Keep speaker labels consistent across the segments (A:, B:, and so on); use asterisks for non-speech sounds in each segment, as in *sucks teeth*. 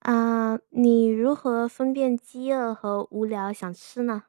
A: 啊，你如何分辨饥饿和无聊想吃呢？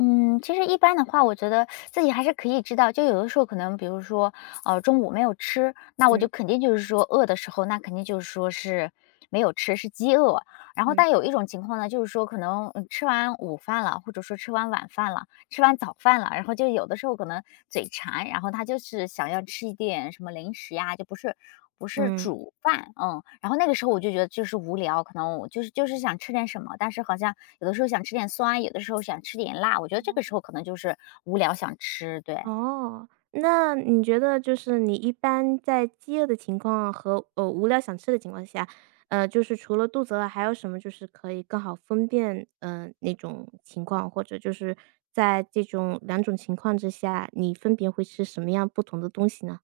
B: 嗯，其实一般的话，我觉得自己还是可以知道，就有的时候可能，比如说，中午没有吃，那我就
A: 嗯
B: 肯定就是说饿的时候，那肯定就是说是没有吃，是饥饿。然后，但
A: 嗯
B: 有一种情况呢，就是说可能吃完午饭了，或者说吃完晚饭了，吃完早饭了，然后就有的时候可能嘴馋，然后他就是想要吃一点什么零食呀，就不是
A: 嗯。
B: 煮饭，嗯，然后那个时候我就觉得就是无聊，可能我就是想吃点什么，但是好像有的时候想吃点酸，有的时候想吃点辣，我觉得这个时候可能就是无聊想吃，对。
A: 哦，那你觉得就是你一般在饥饿的情况和，无聊想吃的情况下，就是除了肚子饿，还有什么就是可以更好分辨，那种情况？或者就是在这种两种情况之下，你分别会吃什么样不同的东西呢？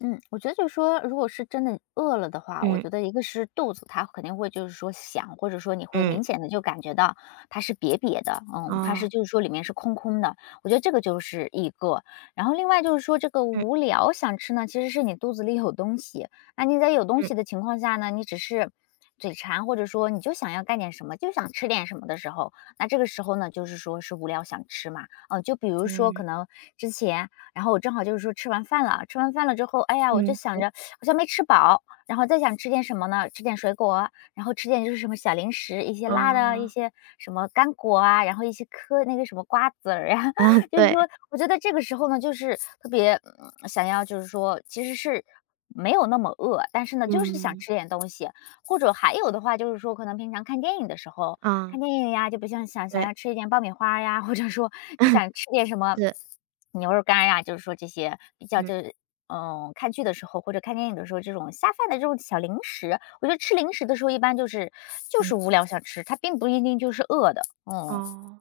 B: 嗯，我觉得就是说，如果是真的饿了的话，我
A: 嗯
B: 觉得一个是肚子，它肯定会就是说响，或者说你会
A: 嗯。
B: 明显的就感觉到它是瘪瘪的，嗯，它
A: 哦。
B: 是就是说里面是空空的。我觉得这个就是一个。然后另外就是说这个
A: 嗯
B: 无聊想吃呢，其实是你肚子里有东西。那你在有东
A: 嗯
B: 西的情况下呢，你只是嘴馋，或者说你就想要干点什么，就想吃点什么的时候，那这个时候呢，就是说是无聊想吃嘛。嗯、就比如说可
A: 嗯。
B: 能之前然后我正好就是说吃完饭了，吃完饭了之后，哎呀，我就
A: 嗯，
B: 想着
A: 对，
B: 好像没吃饱，然后再想吃点什么呢？吃点水果，然后吃点就是什么小零食，一些辣的，一
A: 啊，
B: 些什么干果啊，然后一些嗑那个什么瓜子儿呀、
A: *laughs* 啊，
B: *laughs* 就是说，
A: 对。
B: 我觉得这个时候呢，就是特别想要，就是说其实是没有那么饿，但是呢，就是想
A: 嗯，
B: 吃点东西，或者还有的话，就是说，可能平常看电影的时候，
A: 啊，
B: 看电影呀，就不像想想
A: 对，
B: 要吃一点爆米花呀，或者说就想吃点什
A: *laughs*
B: 么
A: 是，
B: 牛肉干呀，就是说这些比较
A: 嗯
B: 就是嗯，看剧的时候或者看电影的时候，这种下饭的这种小零食，我觉得吃零食的时候一般就是就
A: 嗯，
B: 是无聊想吃，它并不一定就是饿的，嗯。
A: 哦，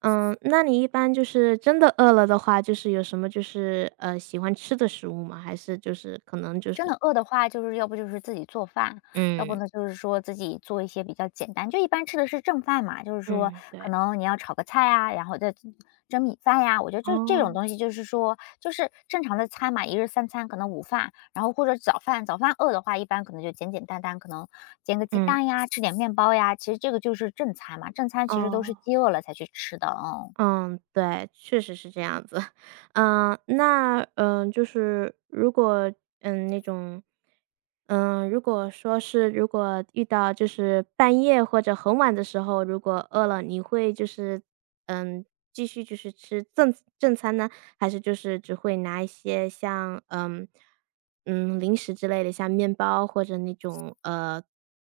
A: 嗯，那你一般就是真的饿了的话，就是有什么就是喜欢吃的食物吗？还是就是可能就
B: 真
A: 是
B: 的饿的话，就是要不就是自己做饭，要不
A: 嗯
B: 呢就是说自己做一些比较简单，就一般吃的是正饭嘛，就是说
A: 嗯，
B: 可
A: 对，
B: 能你要炒个菜啊，然后再蒸米饭呀、我觉得这种
A: 哦，
B: 东西就是说，就是正常的餐嘛，一日三餐可能午饭，然后或者早饭，早饭饿的话，一般可能就简简单单，可能煎个鸡
A: 嗯
B: 蛋呀，吃点面包呀，其实这个就是正餐嘛，正餐其实都是
A: 哦。
B: 饥饿了才去吃的，嗯。
A: 嗯，对，确实是这样子。*laughs* 嗯，那，嗯，就是如果，嗯，那种，嗯，如果说是如果遇到就是半夜或者很晚的时候，如果饿了，你会就是，嗯，继续就是吃正正餐呢？还是就是只会拿一些像嗯嗯零食之类的，像面包或者那种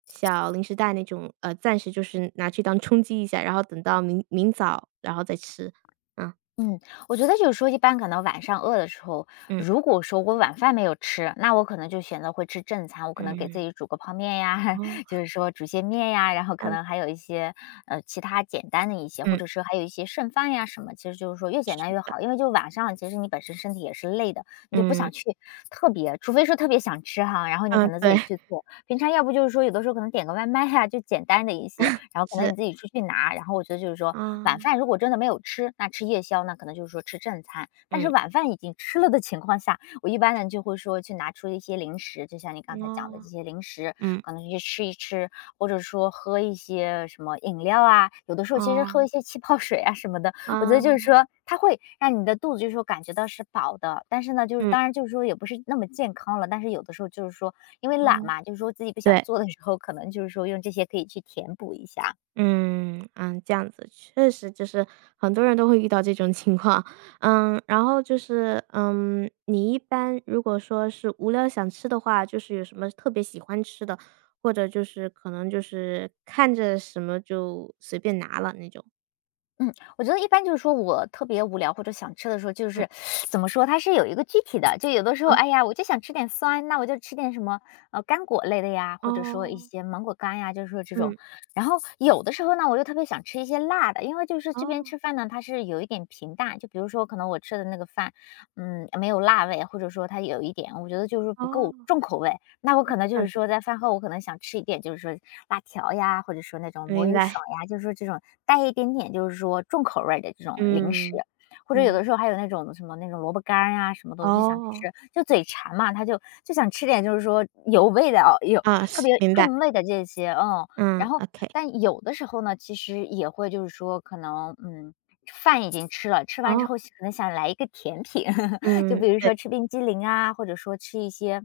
A: 小零食袋那种，暂时就是拿去当充饥一下，然后等到明明早然后再吃。啊，
B: 嗯，我觉得就是说一般可能晚上饿的时候，
A: 嗯
B: 如果说我晚饭没有吃，那我可能就选择会吃正餐，我可能给自
A: 嗯，
B: 己煮个泡面呀，
A: 哦，
B: *laughs* 就是说煮些面呀，然后
A: 这
B: 可
A: 样
B: 能还有一些，其他简单的一些，或者是还有一些剩饭呀什么，其实就是说越简
A: 子
B: 单越好。因为就晚上其实你本身身体也是累的，你就不
A: 嗯，
B: 想
A: 嗯，
B: 去特别除非说特别想吃哈，然后你可
A: 啊，
B: 能自
A: 对，
B: 己去做。平常要不就是说有的时候可能点个外卖呀，就简单的一些，然后可能
A: 是，
B: 你自己出去拿。然后我觉得就是说，晚
A: 啊，
B: 饭如果真的没有吃，那吃夜宵，那可能就是说吃正餐。但是
A: 嗯，
B: 晚饭已经吃了的情况下，我一般呢就会说去拿出一些零食，就像你刚才讲的这
A: 哦，
B: 些零食，
A: 嗯，
B: 可能去吃一吃，或者说喝一些什么饮料啊，有的时候其实喝
A: 哦，
B: 一些气泡水啊什么的，我觉得
A: 啊，
B: 就是说，它会让你的肚子就是说感觉到是饱的，但是呢，就是
A: 嗯，
B: 当然就是说也不是那么健康了，但是有的时候就是说，因为懒
A: 哦，
B: 嘛，就是说自己不想
A: 对。
B: 做的时候，可能就是说用这些可以去填补一下。
A: 嗯嗯，这样子确实就是很多人都会遇到这种情况，嗯，然后就是，嗯，你一般如果说是无聊想吃的话，就是有什么特别喜欢吃的，或者就是可能就是看着什么就随便拿了那种？
B: 嗯，我觉得一般就是说我特别无聊或者想吃的时候，就
A: 嗯，
B: 是 *sucks teeth* 怎么说，它是有一个具体的，就有的时候，
A: 哦
B: 哎呀，我就想吃点酸，那我就吃点什么干果类的呀，或者说一
A: 哦，
B: 些芒果干呀，就是说这种。
A: 嗯，
B: 然后有的时候呢，我又特别想吃一些辣的，因为就是这边
A: 哦
B: 吃饭呢，它是有一点平淡，就比如说可能我吃的那个饭，嗯，没有辣味，或者说它有一点，我觉得就是
A: 哦
B: 不够重口味。那我可
A: 哦，
B: 能
A: 这
B: 就是
A: 样子，
B: 说在饭后，我可能想吃一点，就是说辣条呀，或者说那种魔
A: 明
B: 芋
A: 白，
B: 爽呀，就是说这种带一点点就是说重口味儿的这种零食，
A: 嗯
B: 或者有
A: 嗯，
B: 的时候还有那种什么那种萝卜干儿呀什么的，我就想
A: 哦，
B: 吃，就嘴馋嘛，他就想吃点就是说有味的哦，有
A: 啊，
B: 特
A: 是
B: 别
A: 明白，
B: 重味的这些，嗯，然
A: 嗯
B: 后
A: ，OK，
B: 但有的时候呢，其实也会就是说可能饭已经吃了，吃完之
A: 哦，
B: 后可能想来一个甜品，*laughs* *laughs* 就
A: 嗯，
B: 比如
A: 对，
B: 说吃冰激凌啊，或者说吃一些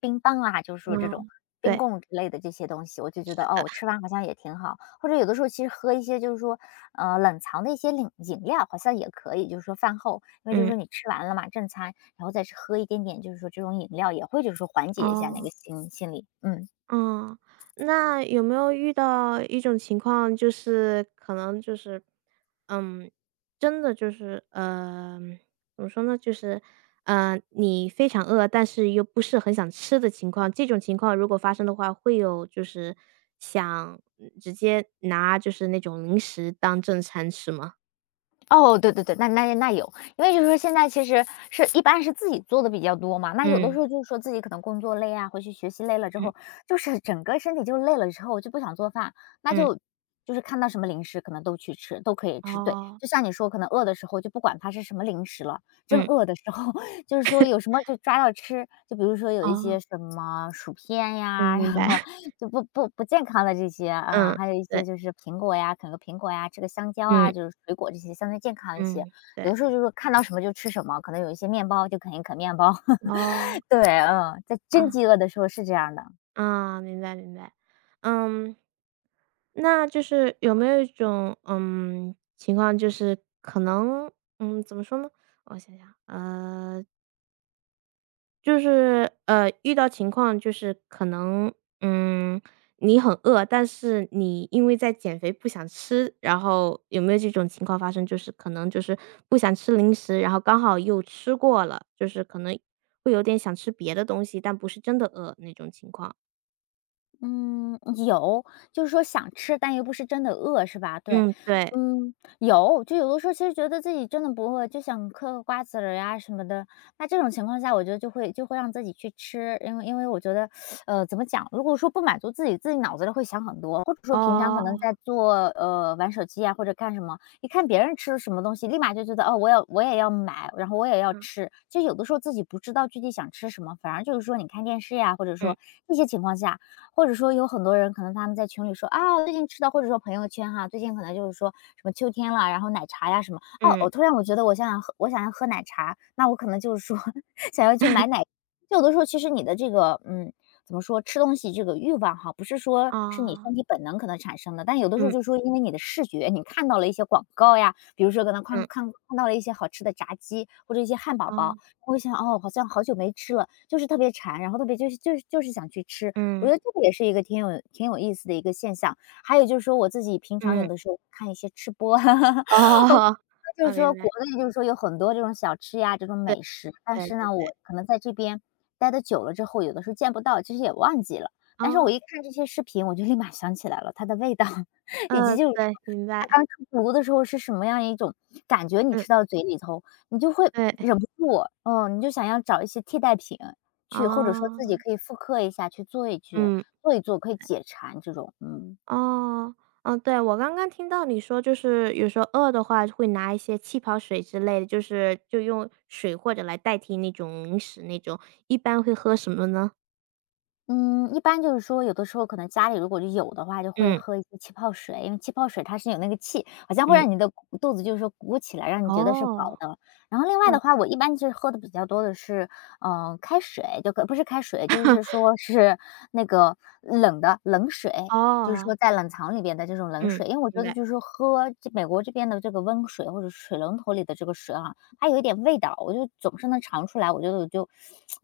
B: 冰棒啊，就是说这种
A: 嗯，
B: 冰
A: 对，
B: 棍之类的这些东西，我就觉得
A: 是的，
B: 哦，吃完好像也挺好。或者有的时候其实喝一些就是说，冷藏的一些饮料好像也可以，就是说饭后，因为就是
A: 嗯。
B: 说你吃完了嘛，正餐，然后再去喝一点点，就是说这种饮料也会就是说缓解一下那个
A: 哦，
B: 心理嗯。
A: 嗯，那有没有遇到一种情况，就是可能就是，嗯，真的就是，怎么说呢，就是，你非常饿，但是又不是很想吃的情况，这种情况如果发生的话，会有就是想嗯直接拿就是那种零食当正餐吃吗？
B: 哦，对对对，那有，因为就是说现在其实是一般是自己做的比较多嘛，那有的时
A: 嗯
B: 候就是说自己可能工作累啊，回去学习累了之
A: 嗯
B: 后，就是整个身体就累了之后就不想做饭，那
A: 嗯，
B: 就就是看到什么零食可能都去吃，都可以吃。对，
A: 哦，
B: 就像你说，可能饿的时候就不管它是什么零食了，真
A: 嗯
B: 饿的时候 *laughs* 就是说有什么就抓到吃，就比如说有一
A: 哦，
B: 些什么薯片
A: 嗯，
B: 呀，
A: 明
B: 然
A: 白，
B: 后
A: *laughs*
B: 就不健康的这些啊，
A: 嗯，
B: 还有一些
A: 对，
B: 就是苹果呀，啃个苹果呀，吃个香蕉啊，
A: 嗯
B: 就是水果这些相对健康一些。
A: 嗯，
B: 有
A: 对，
B: 的时候就是看到什么就吃什么，可能有一些面包就啃一啃面包。
A: 哦，
B: *laughs* 对，嗯，在真
A: 啊。
B: 饥饿的时候是这样的。
A: 啊，明白明白。嗯，那就是有没有一种，嗯，情况就是可能，嗯，怎么说呢？我想想，就是遇到情况就是可能，嗯，你很饿，但是你因为在减肥不想吃，然后有没有这种情况发生？就是可能就是不想吃零食，然后刚好又吃过了，就是可能会有点想吃别的东西，但不是真的饿那种情况。
B: 嗯，有，就是说想吃，但又不是真的饿，是吧？对，
A: 嗯，对，
B: 嗯。嗯有，就有的时候其实觉得自己真的不饿，就想嗑个瓜子儿呀什么的。那这种情况下，我觉得就会让自己去吃，因为我觉得，怎么讲，如果说不满足自己，自己脑子里会想很多，或者说平常可能
A: 哦。
B: 在做玩手机呀或者干什么，一看别人吃了什么东西，立马就觉得，哦，我也要买，然后我也要
A: 嗯
B: 吃。就有的时候自己不知道具体想吃什么，反而就是说你看电视呀，或者
A: 嗯
B: 说一些情况下，或者说有很多人可能他们在群里说啊，最近吃的，或者说朋友圈哈，最近可能就是说什么秋天了，然后奶茶呀什么，哦，
A: 嗯，
B: 我突然我觉得我想要喝奶茶，那我可能就是说 *laughs* 想要去买奶。就有的时候其实你的这个怎么说吃东西这个欲望哈，不是说是你
A: 哦，
B: 身体本能可能产生的，但有的时候
A: 嗯
B: 就是说因为你的视觉，你看到了一些广告呀，比如说可能看
A: 嗯
B: 看看到了一些好吃的炸鸡或者一些汉堡
A: 哦，
B: 包，
A: 啊
B: 我会想哦，好像好久没吃了，就是特别馋，然后特别就是想去吃，我
A: 嗯
B: 觉得这个也是一个挺有意思的一个现象。还有就是说我自己平常有
A: 嗯，
B: 的时候看一些吃播，*laughs*
A: 哦，
B: 就是
A: 我
B: 说
A: 明
B: 国
A: 白，
B: 内就是说有很多这种小吃呀，这种
A: 对
B: 美食，但
A: 对
B: 是
A: 对
B: 呢，
A: 对，
B: 我可能在这边待的久了之后，有的时候见不到，其实也忘记了。但是我
A: 哦，
B: 一看这些视频，我就立马想起来了它的味道，*laughs* 以及就是说
A: 对，明
B: 它
A: 白，
B: 刚出炉的时候是什么样一种感觉，你
A: 嗯，
B: 吃到嘴里头，你就会
A: 对，
B: 忍不住，嗯，你就想要找一些替代品去，或者说自
A: 哦，
B: 己可以复刻一下，去做一去
A: 嗯，
B: 做一做，可以解馋这种，嗯。
A: 哦，嗯，对，我刚刚听到你说，就是有时候饿的话会拿一些气泡水之类的，就是就用水或者来代替那种零食那种，一般会喝什么呢？
B: 嗯，一般就是说，有的时候可能家里如果就有的话，就会
A: 嗯
B: 喝一些气泡水，因为气泡水它是有那个气，好像会
A: 嗯，
B: 让你的鼓肚子就是说鼓起来，让你觉得是饱
A: 哦，
B: 的。然后另
A: 这
B: 外
A: 样
B: 的
A: 子，
B: 话，我一般就是喝的比较多的是，开水，就可不是开水，就是说是那个冷的冷水，就是
A: 哦，
B: 说在冷藏里边的这种冷
A: 嗯，
B: 水，因为我
A: 明
B: 觉得
A: 白，
B: 就是说喝这美国这边的这个温水或者水龙头里的这个水啊，它有一点味道，我就总是能尝出来。我觉得我就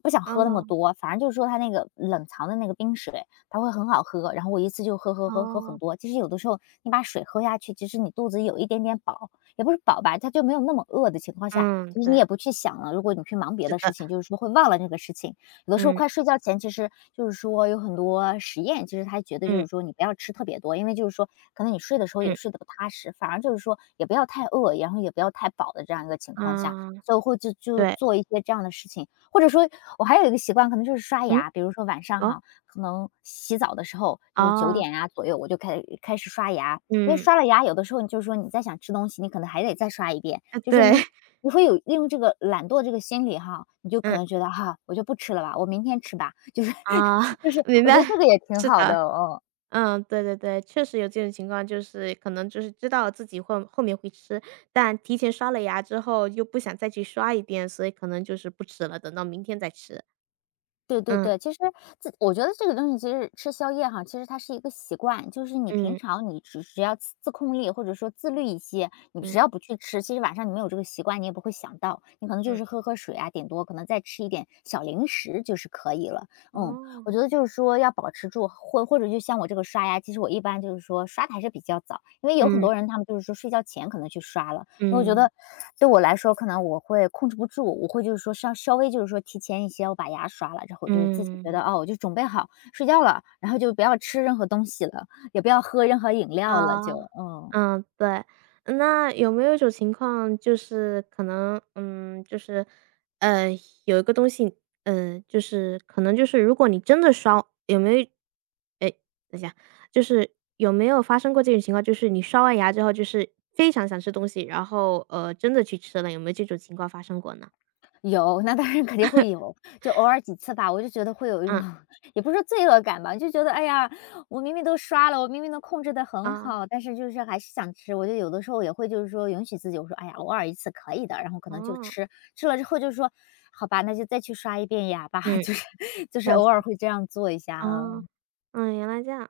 B: 不想喝那么
A: 哦
B: 多，反正就是说它那个冷藏的那个冰水，它会很好喝。然后我一次就喝很
A: 哦，
B: 多。其实有的时候你把水喝下去，其实你肚子有一点点饱，也不是饱吧，它就没有那么饿的情况下，
A: 嗯，
B: 其实你
A: 对。
B: 也不去想了。如果你去忙别
A: 是
B: 的事
A: 的，
B: 情，就是说会忘了这个事情。有的时候
A: 嗯
B: 快睡觉前，其实就是说有很多实验，其实他觉得就
A: 嗯
B: 是说你不要吃特别多，因为就是说可能你睡的时候也
A: 嗯，
B: 睡得不踏实，反而就是说也不要太饿，然后也不要太饱的这样一个情况下，
A: 啊，
B: 所以会就
A: 对，
B: 做一些这样的事情。或者说我还有一个习惯，可能就是刷
A: 嗯，
B: 牙，比如说晚上
A: 哦，
B: 哈，可能洗澡的时候就是九
A: 哦，
B: 点啊左右，我就开始刷牙，因为
A: 嗯，
B: 刷了牙，有的时候你就是说你再想吃东西，你可能还得再刷一遍，
A: 啊
B: 就是说
A: 对，*laughs*
B: 你会有利用这个懒惰这个心理哈，你就可
A: 嗯，
B: 能觉得哈，我就不吃了吧，我明天吃吧，就是
A: 啊，*laughs*
B: *laughs* 就是
A: 明
B: 我
A: 白，
B: 觉得这个也挺
A: 是
B: 好的，
A: 的，
B: 哦。
A: 嗯，对对对，确实有这种情况，就是可能就是知道自己会后面会吃，但提前刷了牙之后又不想再去刷一遍，所以可能就是不吃了，等到明天再吃。
B: 对对
A: 嗯
B: 对，其实自我觉得这个东西其实吃宵夜哈，其实它是一个习惯，就是你平
A: 嗯
B: 常你只要自控力或者说自律一些，你只
A: 嗯
B: 要不去吃，其实晚上你没有这个习惯，你也不会想到，你可能就
A: 嗯，
B: 是喝喝水啊，顶多可能再吃一点小零食就是可以了。嗯，我觉
A: 哦，
B: 得就是说要保持住，或者就像我这个刷牙，其实我一般就是说刷的还是比较早，因为有很
A: 嗯
B: 多人他们就是说睡觉前可能去刷了，因为我觉
A: 嗯
B: 得对我来说，可能我会控制不住，我会就是说稍微就是说提前一些，我把牙刷了之后，就是自己觉得
A: 嗯，
B: 哦，我就准备好睡觉了，然后就不要吃任何东西了，也不要喝任何饮料了，
A: 啊。
B: 就嗯。
A: 嗯，对。那有没有一种情况就是可能，嗯，就是，呃，有一个东西，嗯，就是可能就是如果你真的烧有没有哎，等一下，就是有没有发生过这种情况，就是你刷完牙之后就是非常想吃东西，然后，真的去吃了，有没有这种情况发生过呢？
B: 有，那当然肯定会有，就偶尔几次吧，我就觉得会有一种，
A: 嗯，
B: *laughs* 也不是说罪恶感吧，就觉得哎呀，我明明都刷了，我明明能控制的很
A: 啊，
B: 好，但是就是还是想吃。我就有的时候也会就是说允许自己，我说哎呀，偶尔一次可以的，然后可能就
A: 哦，
B: 吃，吃了之后就说好吧，那就再去刷一遍牙吧，
A: 嗯，
B: *laughs* 就是
A: 这样
B: 偶尔
A: 子。
B: 会这样做一下，
A: 哦，
B: 嗯。
A: 嗯，原来这样。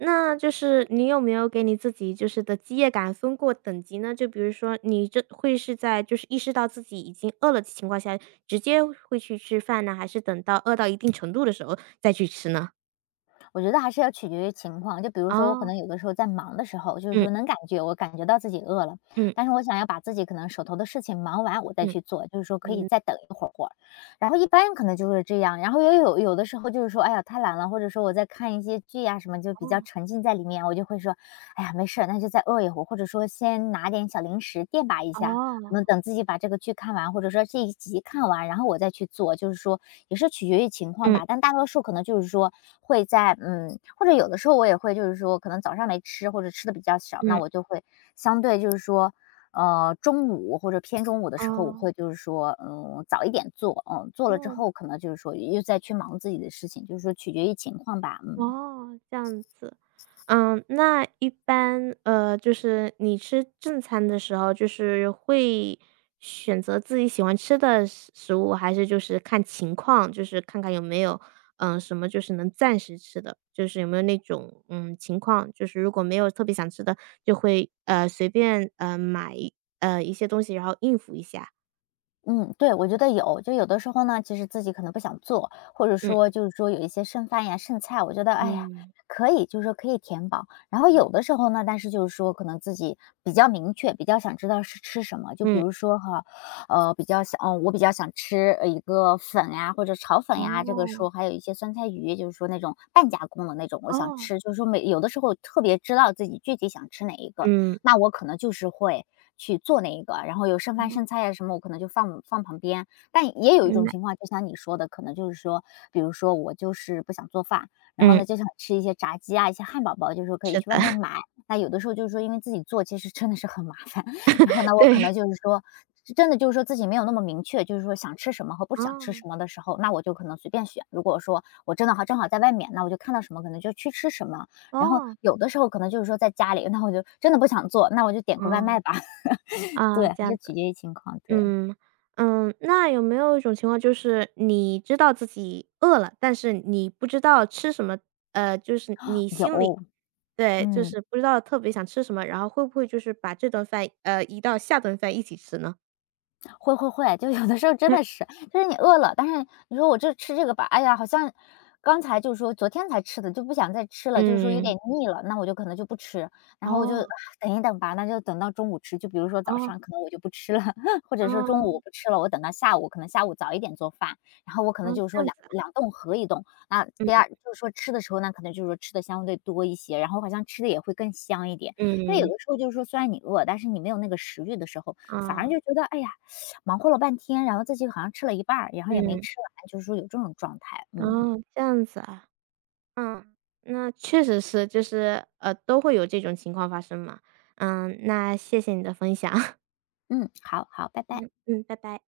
A: 那就是你有没有给你自己就是的饥饿感分过等级呢？就比如说你这会是在就是意识到自己已经饿了的情况下，直接会去吃饭呢？还是等到饿到一定程度的时候再去吃呢？
B: 我觉得还是要取决于情况。就比如说我可
A: 哦。
B: 能有的时候在忙的时候，就是
A: 嗯
B: 说能感觉我感觉到自己饿了，
A: 嗯
B: 但是我想要把自己可能手头的事情忙完，我再
A: 嗯，
B: 去做，就是说可以
A: 明
B: 再等一会儿。然后一般可能就是这样，然后也有的时候就是说，哎呀太懒了，或者说我在看一些剧呀、什么，就比较
A: 哦，
B: 沉浸在里面，我就会说，哎呀没事儿，那就再饿一会儿，或者说先拿点小零食垫吧一下。可能
A: 哦。
B: 等自己把这个剧看完，或者说这一集看完，然后我再去做，就是说也是取决于情况
A: 嗯
B: 吧。但大多数可能就是说会在嗯，或者有的时候我也会就是说，可能早上没吃或者吃的比较少，那
A: 嗯，
B: 我就会相对就是说，中午或者偏中午的时候，我
A: 哦，
B: 会就是说，嗯，早一点做，嗯，做了之
A: 哦。
B: 后可能就是说又再去忙自己的事情，就是说取决于情况吧。
A: 哦，这样子。嗯，那一般，就是你吃正餐的时候，就是会选择自己喜欢吃的食食物，还是就是看情况，就是看看有没有，嗯，什么就是能暂时吃的，就是有没有那种，嗯，情况，就是如果没有特别想吃的，就会，随便，买，一些东西，然后应付一下。
B: 嗯，对，我觉得有。就有的时候呢，其实自己可能不想做，或者
A: 嗯。
B: 说就是说有一些剩饭呀、剩菜，我觉得哎呀，
A: 嗯。
B: 可以，就是说可以填饱。然后有的时候呢，但是就是说可能自己比较明确，比较想知道是吃什么。就比
A: 嗯。
B: 如说哈，比较想，嗯，我比较想吃一个粉呀，或者炒粉呀，这个
A: 哦，
B: 说还有一些酸菜鱼，就是说那种半加工的那种，我想
A: 哦，
B: 吃。就是说每有的时候特别知道自己具体想吃哪一个，
A: 嗯，
B: 那我可能就是会去做那一个，然后有剩饭
A: 哦
B: 剩菜呀什么，我可能就放旁边。但也有一
A: 嗯，
B: 种情况，就像你说的，可能就是说，比如说我就是不想做饭，然后
A: 嗯，
B: 呢就想吃一些炸鸡啊、一些汉堡包，就是说可以
A: 是
B: 去外面
A: 的。
B: 买。那有的时候就是说，因为自己做其实真的是很麻烦，*laughs* 然后呢，我可
A: 对，
B: 能就是说。真的就是说自己没有那么明确，就是说想吃什么和不想吃
A: 哦，
B: 什么的时候，那我就可能随便选。如果说我真的好正好在外面，那我就看到什么可能就去吃什么。然后
A: 哦，
B: 有的时候可能就是说在家里，那我就真的不想做，那我就点个外卖
A: 嗯，
B: 吧，*laughs* 对，
A: 啊，
B: 还
A: 这样
B: 是取
A: 子，
B: 决于情况，对，
A: 嗯，嗯，那有没有一种情况就是你知道自己饿了，但是你不知道吃什么，就是你心里
B: 有，
A: 对，就
B: 嗯。
A: 是不知道特别想吃什么，然后会不会就是把这顿饭，移到下顿饭一起吃呢？
B: 会会会，就有的时候真的
A: *laughs*
B: 是，就是你饿了，但是你说我这吃这个吧，哎呀，好像刚才就是说昨天才吃的，就不想再吃了，就是说有
A: 嗯，
B: 点腻了，那我就可能就不吃，然后我就啊
A: 哦，
B: 等一等吧，那就等到中午吃。就比如说早
A: 哦，
B: 上可能我就不吃了，*laughs* 或者说中
A: 哦，
B: 午我不吃了，我等到下午，可能下午早一点做饭，然后我可能
A: 哦，
B: 就是
A: 这
B: 说
A: 样
B: 两
A: 子
B: 两顿合一顿，那第二
A: 啊
B: 就是说吃的时候那可能就是说吃的相对多一些，然后好像吃的也会更香一点，因为有
A: 嗯，
B: 的
A: 嗯，
B: 时候就是说虽然你饿，但是你没有那个食欲的时候，反而
A: 啊，
B: 就觉得哎呀。忙活了半天，然后自己好像吃了一半儿然后也没
A: 嗯，
B: 吃完，就是说有这种状态。嗯，
A: 哦，这样子啊。嗯，那确实是，就是都会有这种情况发生嘛。嗯，那谢谢你的分享。*laughs*
B: 嗯，好好，拜拜。
A: 嗯嗯，拜拜。